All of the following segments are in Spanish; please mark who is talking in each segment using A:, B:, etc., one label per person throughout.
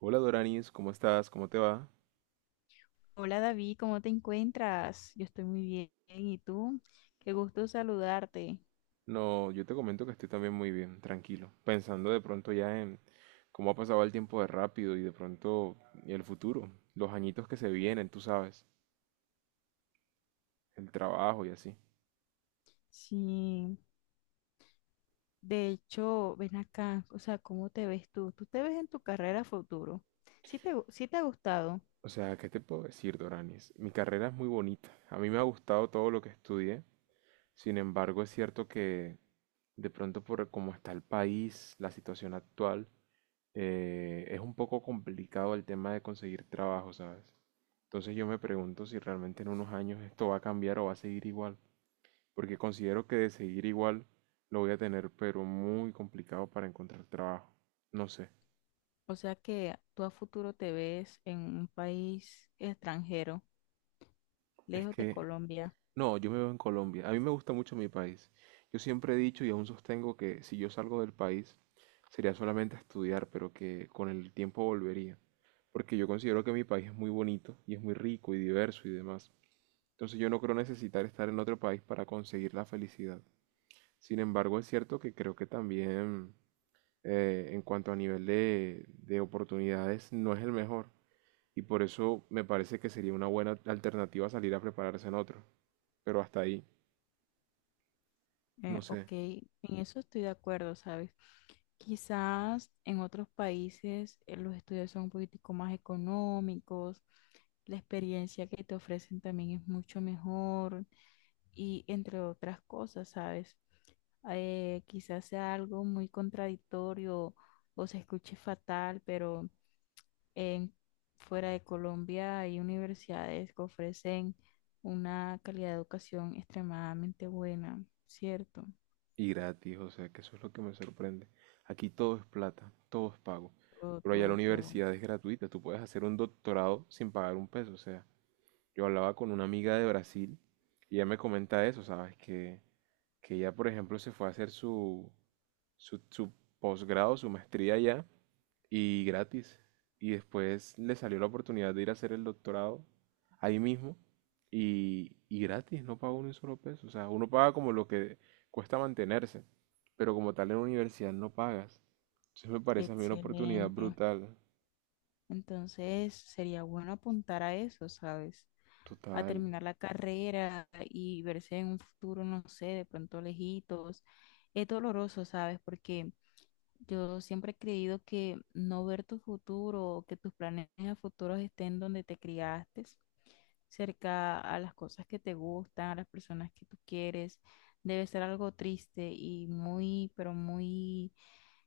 A: Hola Doranis, ¿cómo estás? ¿Cómo te va?
B: Hola David, ¿cómo te encuentras? Yo estoy muy bien. ¿Y tú? Qué gusto saludarte.
A: No, yo te comento que estoy también muy bien, tranquilo, pensando de pronto ya en cómo ha pasado el tiempo de rápido y de pronto el futuro, los añitos que se vienen, tú sabes, el trabajo y así.
B: Sí, de hecho, ven acá, o sea, ¿cómo te ves tú? ¿Tú te ves en tu carrera a futuro? Sí te ha gustado?
A: O sea, ¿qué te puedo decir, Doranis? Mi carrera es muy bonita, a mí me ha gustado todo lo que estudié, sin embargo es cierto que de pronto por cómo está el país, la situación actual, es un poco complicado el tema de conseguir trabajo, ¿sabes? Entonces yo me pregunto si realmente en unos años esto va a cambiar o va a seguir igual, porque considero que de seguir igual lo voy a tener, pero muy complicado para encontrar trabajo. No sé,
B: O sea, que tú a futuro te ves en un país extranjero,
A: es
B: lejos de
A: que
B: Colombia.
A: no, yo me veo en Colombia. A mí me gusta mucho mi país. Yo siempre he dicho y aún sostengo que si yo salgo del país sería solamente a estudiar, pero que con el tiempo volvería, porque yo considero que mi país es muy bonito y es muy rico y diverso y demás. Entonces yo no creo necesitar estar en otro país para conseguir la felicidad. Sin embargo, es cierto que creo que también en cuanto a nivel de oportunidades no es el mejor. Y por eso me parece que sería una buena alternativa salir a prepararse en otro. Pero hasta ahí, no sé.
B: Ok, en eso estoy de acuerdo, ¿sabes? Quizás en otros países los estudios son un poquitico más económicos, la experiencia que te ofrecen también es mucho mejor y entre otras cosas, ¿sabes? Quizás sea algo muy contradictorio o se escuche fatal, pero en, fuera de Colombia hay universidades que ofrecen una calidad de educación extremadamente buena, ¿cierto?
A: Y gratis, o sea, que eso es lo que me sorprende. Aquí todo es plata, todo es pago.
B: Todo,
A: Pero allá la
B: todo, todo.
A: universidad es gratuita, tú puedes hacer un doctorado sin pagar un peso, o sea, yo hablaba con una amiga de Brasil y ella me comenta eso, ¿sabes? Que ella, por ejemplo, se fue a hacer su, su posgrado, su maestría allá y gratis. Y después le salió la oportunidad de ir a hacer el doctorado ahí mismo y gratis, no pagó ni un solo peso. O sea, uno paga como lo que cuesta mantenerse, pero como tal en la universidad no pagas. Entonces me parece a mí una oportunidad
B: Excelente.
A: brutal,
B: Entonces sería bueno apuntar a eso, ¿sabes? A
A: total,
B: terminar la carrera y verse en un futuro, no sé, de pronto lejitos. Es doloroso, ¿sabes? Porque yo siempre he creído que no ver tu futuro o que tus planes a futuro estén donde te criaste, cerca a las cosas que te gustan, a las personas que tú quieres, debe ser algo triste y muy, pero muy,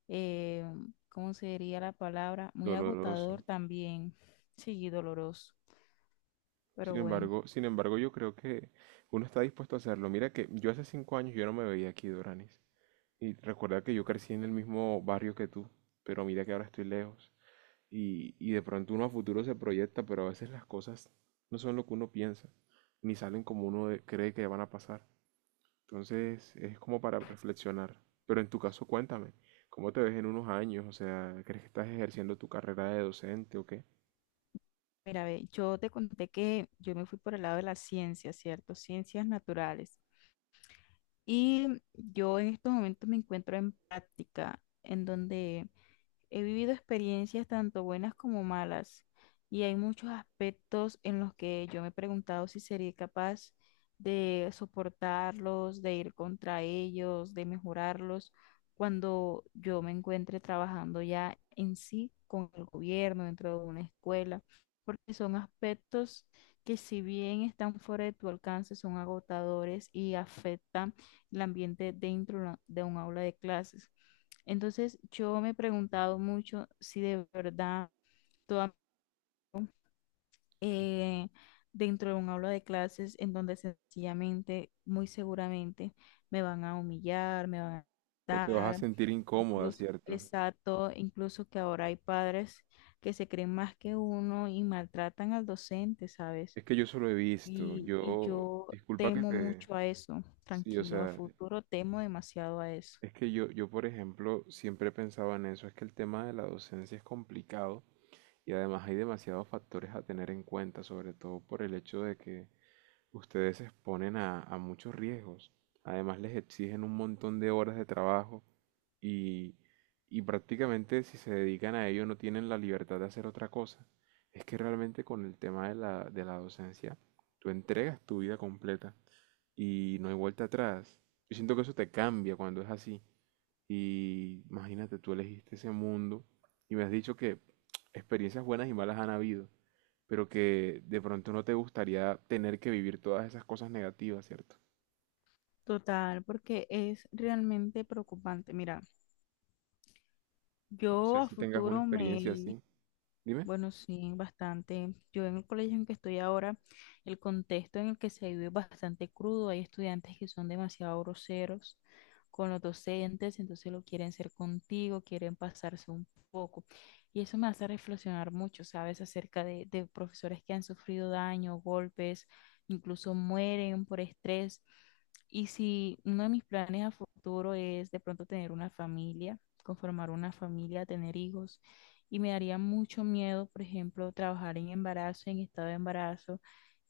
B: eh, ¿cómo se diría la palabra? Muy
A: doloroso.
B: agotador también, sí, y doloroso,
A: Sin
B: pero bueno.
A: embargo, sin embargo, yo creo que uno está dispuesto a hacerlo. Mira que yo hace cinco años yo no me veía aquí, Doranis. Y recuerda que yo crecí en el mismo barrio que tú, pero mira que ahora estoy lejos. Y de pronto uno a futuro se proyecta, pero a veces las cosas no son lo que uno piensa, ni salen como cree que van a pasar. Entonces es como para reflexionar. Pero en tu caso, cuéntame, ¿cómo te ves en unos años? O sea, ¿crees que estás ejerciendo tu carrera de docente o qué?
B: Mira, ve, yo te conté que yo me fui por el lado de las ciencias, ¿cierto? Ciencias naturales. Y yo en estos momentos me encuentro en práctica, en donde he vivido experiencias tanto buenas como malas, y hay muchos aspectos en los que yo me he preguntado si sería capaz de soportarlos, de ir contra ellos, de mejorarlos cuando yo me encuentre trabajando ya en sí con el gobierno, dentro de una escuela, porque son aspectos que, si bien están fuera de tu alcance, son agotadores y afectan el ambiente dentro de de un aula de clases. Entonces yo me he preguntado mucho si de verdad toda, eh, dentro de un aula de clases en donde sencillamente, muy seguramente, me van a humillar, me van a
A: ¿O te vas a
B: dar,
A: sentir incómoda,
B: incluso,
A: cierto?
B: exacto, incluso que ahora hay padres que se creen más que uno y maltratan al docente, ¿sabes?
A: Es que yo solo he visto,
B: Y
A: yo,
B: yo
A: disculpa que
B: temo
A: te,
B: mucho a eso,
A: sí, o
B: tranquilo, a
A: sea,
B: futuro temo demasiado a eso.
A: es que yo por ejemplo siempre pensaba en eso, es que el tema de la docencia es complicado y además hay demasiados factores a tener en cuenta, sobre todo por el hecho de que ustedes se exponen a muchos riesgos, además les exigen un montón de horas de trabajo y, y prácticamente si se dedican a ello no tienen la libertad de hacer otra cosa. Es que realmente con el tema de de la docencia, tú entregas tu vida completa y no hay vuelta atrás. Yo siento que eso te cambia cuando es así. Y imagínate, tú elegiste ese mundo y me has dicho que experiencias buenas y malas han habido, pero que de pronto no te gustaría tener que vivir todas esas cosas negativas, ¿cierto?
B: Total, porque es realmente preocupante. Mira,
A: No
B: yo
A: sé
B: a
A: si tengas una
B: futuro
A: experiencia así.
B: me,
A: Dime.
B: bueno, sí, bastante. Yo en el colegio en que estoy ahora, el contexto en el que se vive es bastante crudo. Hay estudiantes que son demasiado groseros con los docentes, entonces lo quieren ser contigo, quieren pasarse un poco. Y eso me hace reflexionar mucho, ¿sabes? Acerca de profesores que han sufrido daño, golpes, incluso mueren por estrés. Y si uno de mis planes a futuro es de pronto tener una familia, conformar una familia, tener hijos. Y me daría mucho miedo, por ejemplo, trabajar en embarazo, en estado de embarazo,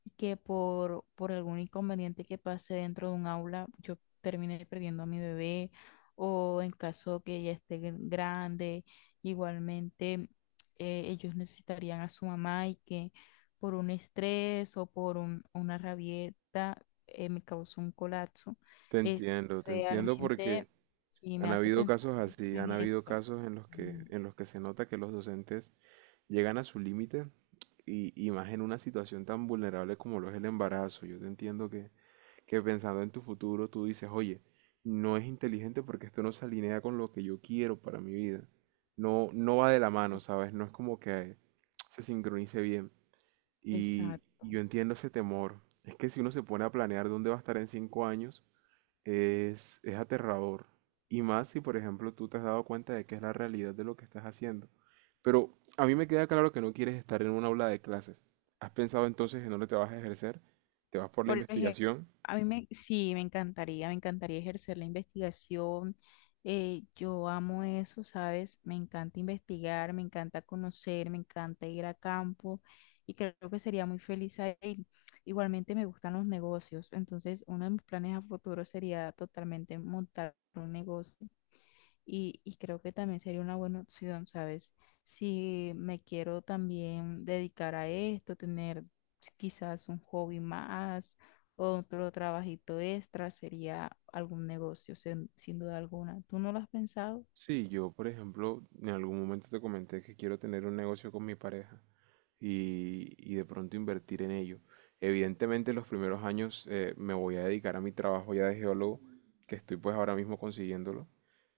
B: y que por algún inconveniente que pase dentro de un aula, yo termine perdiendo a mi bebé, o en caso que ella esté grande, igualmente ellos necesitarían a su mamá, y que por un estrés o por una rabieta me causó un colapso.
A: Te
B: Es
A: entiendo, te entiendo
B: realmente,
A: porque
B: sí, me
A: han
B: hace
A: habido
B: pensar
A: casos
B: mucho
A: así, han
B: en
A: habido
B: eso.
A: casos
B: Mm.
A: en los que se nota que los docentes llegan a su límite y más en una situación tan vulnerable como lo es el embarazo. Yo te entiendo que pensando en tu futuro tú dices, oye, no es inteligente porque esto no se alinea con lo que yo quiero para mi vida. No, no va de la mano, ¿sabes? No es como que se sincronice bien. Y yo
B: Exacto.
A: entiendo ese temor. Es que si uno se pone a planear dónde va a estar en cinco años, es aterrador. Y más si, por ejemplo, tú te has dado cuenta de que es la realidad de lo que estás haciendo. Pero a mí me queda claro que no quieres estar en un aula de clases. ¿Has pensado entonces en dónde te vas a ejercer? ¿Te vas por la
B: Por ejemplo,
A: investigación?
B: a mí me, sí, me encantaría ejercer la investigación. Yo amo eso, ¿sabes? Me encanta investigar, me encanta conocer, me encanta ir a campo y creo que sería muy feliz ahí. Igualmente me gustan los negocios, entonces uno de mis planes a futuro sería totalmente montar un negocio. Y creo que también sería una buena opción, ¿sabes? Si me quiero también dedicar a esto, tener quizás un hobby más o otro trabajito extra, sería algún negocio, sin duda alguna. ¿Tú no lo has pensado?
A: Sí, yo, por ejemplo, en algún momento te comenté que quiero tener un negocio con mi pareja y de pronto invertir en ello. Evidentemente, los primeros años me voy a dedicar a mi trabajo ya de geólogo, que estoy pues ahora mismo consiguiéndolo,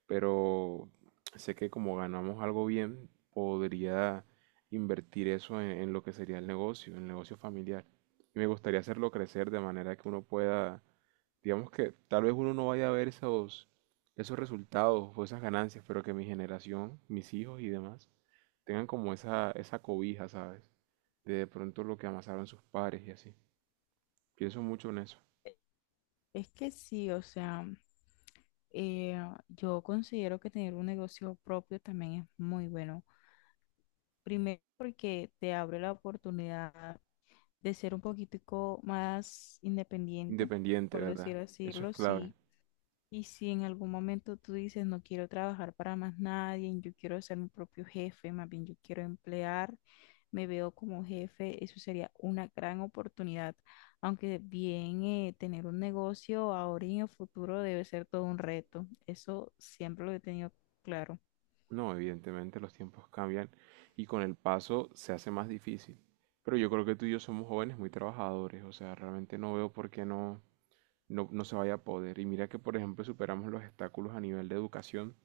A: pero sé que como ganamos algo bien, podría invertir eso en lo que sería el negocio familiar. Y me gustaría hacerlo crecer de manera que uno pueda, digamos que tal vez uno no vaya a ver esos esos resultados o esas ganancias, pero que mi generación, mis hijos y demás, tengan como esa cobija, ¿sabes? De pronto lo que amasaron sus padres y así. Pienso mucho en eso.
B: Es que sí, o sea, eh, yo considero que tener un negocio propio también es muy bueno. Primero porque te abre la oportunidad de ser un poquitico más independiente,
A: Independiente,
B: por decir
A: ¿verdad?
B: así,
A: Eso es clave.
B: sí. Y si en algún momento tú dices, no quiero trabajar para más nadie, yo quiero ser mi propio jefe, más bien yo quiero emplear, me veo como jefe, eso sería una gran oportunidad. Aunque bien, tener un negocio ahora y en el futuro debe ser todo un reto. Eso siempre lo he tenido claro.
A: No, evidentemente los tiempos cambian y con el paso se hace más difícil. Pero yo creo que tú y yo somos jóvenes muy trabajadores, o sea, realmente no veo por qué no, no se vaya a poder. Y mira que, por ejemplo, superamos los obstáculos a nivel de educación,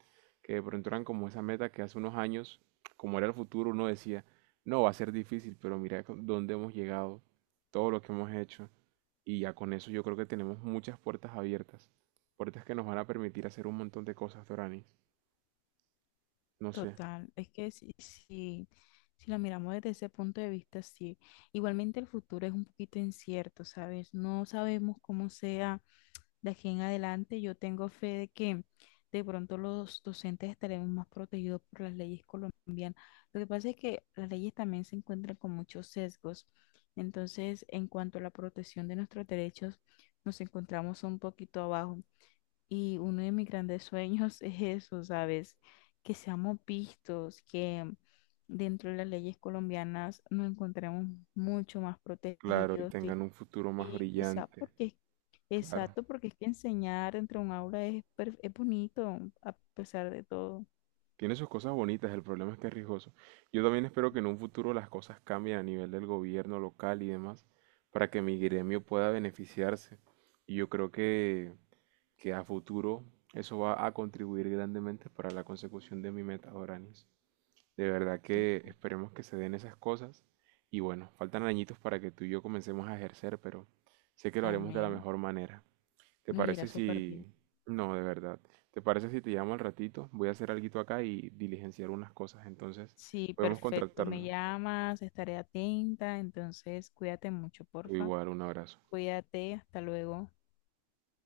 A: que de pronto eran como esa meta que hace unos años, como era el futuro, uno decía, no, va a ser difícil, pero dónde hemos llegado, todo lo que hemos hecho. Y ya con eso yo creo que tenemos muchas puertas abiertas, puertas que nos van a permitir hacer un montón de cosas, Doranis. No sé,
B: Total, es que si lo miramos desde ese punto de vista, sí. Igualmente el futuro es un poquito incierto, ¿sabes? No sabemos cómo sea de aquí en adelante. Yo tengo fe de que de pronto los docentes estaremos más protegidos por las leyes colombianas. Lo que pasa es que las leyes también se encuentran con muchos sesgos. Entonces, en cuanto a la protección de nuestros derechos, nos encontramos un poquito abajo. Y uno de mis grandes sueños es eso, ¿sabes? Que seamos vistos, que dentro de las leyes colombianas nos encontremos mucho más
A: claro, y
B: protegidos. Y
A: tengan un futuro más
B: y quizá
A: brillante,
B: porque,
A: claro.
B: exacto, porque es que enseñar entre un aula es, es bonito a pesar de todo.
A: Tiene sus cosas bonitas, el problema es que es riesgoso. Yo también espero que en un futuro las cosas cambien a nivel del gobierno local y demás, para que mi gremio pueda beneficiarse. Y yo creo que a futuro eso va a contribuir grandemente para la consecución de mi meta, Doranis. De verdad
B: Tú-
A: que esperemos que se den esas cosas. Y bueno, faltan añitos para que tú y yo comencemos a ejercer, pero sé que lo haremos de la
B: Amén.
A: mejor manera. ¿Te
B: Nos irá
A: parece
B: súper bien.
A: si... No, de verdad. ¿Te parece si te llamo al ratito? Voy a hacer alguito acá y diligenciar unas cosas, entonces
B: Sí,
A: podemos
B: perfecto. Me
A: contactarnos.
B: llamas, estaré atenta. Entonces, cuídate mucho, porfa.
A: Igual, un abrazo.
B: Cuídate, hasta luego.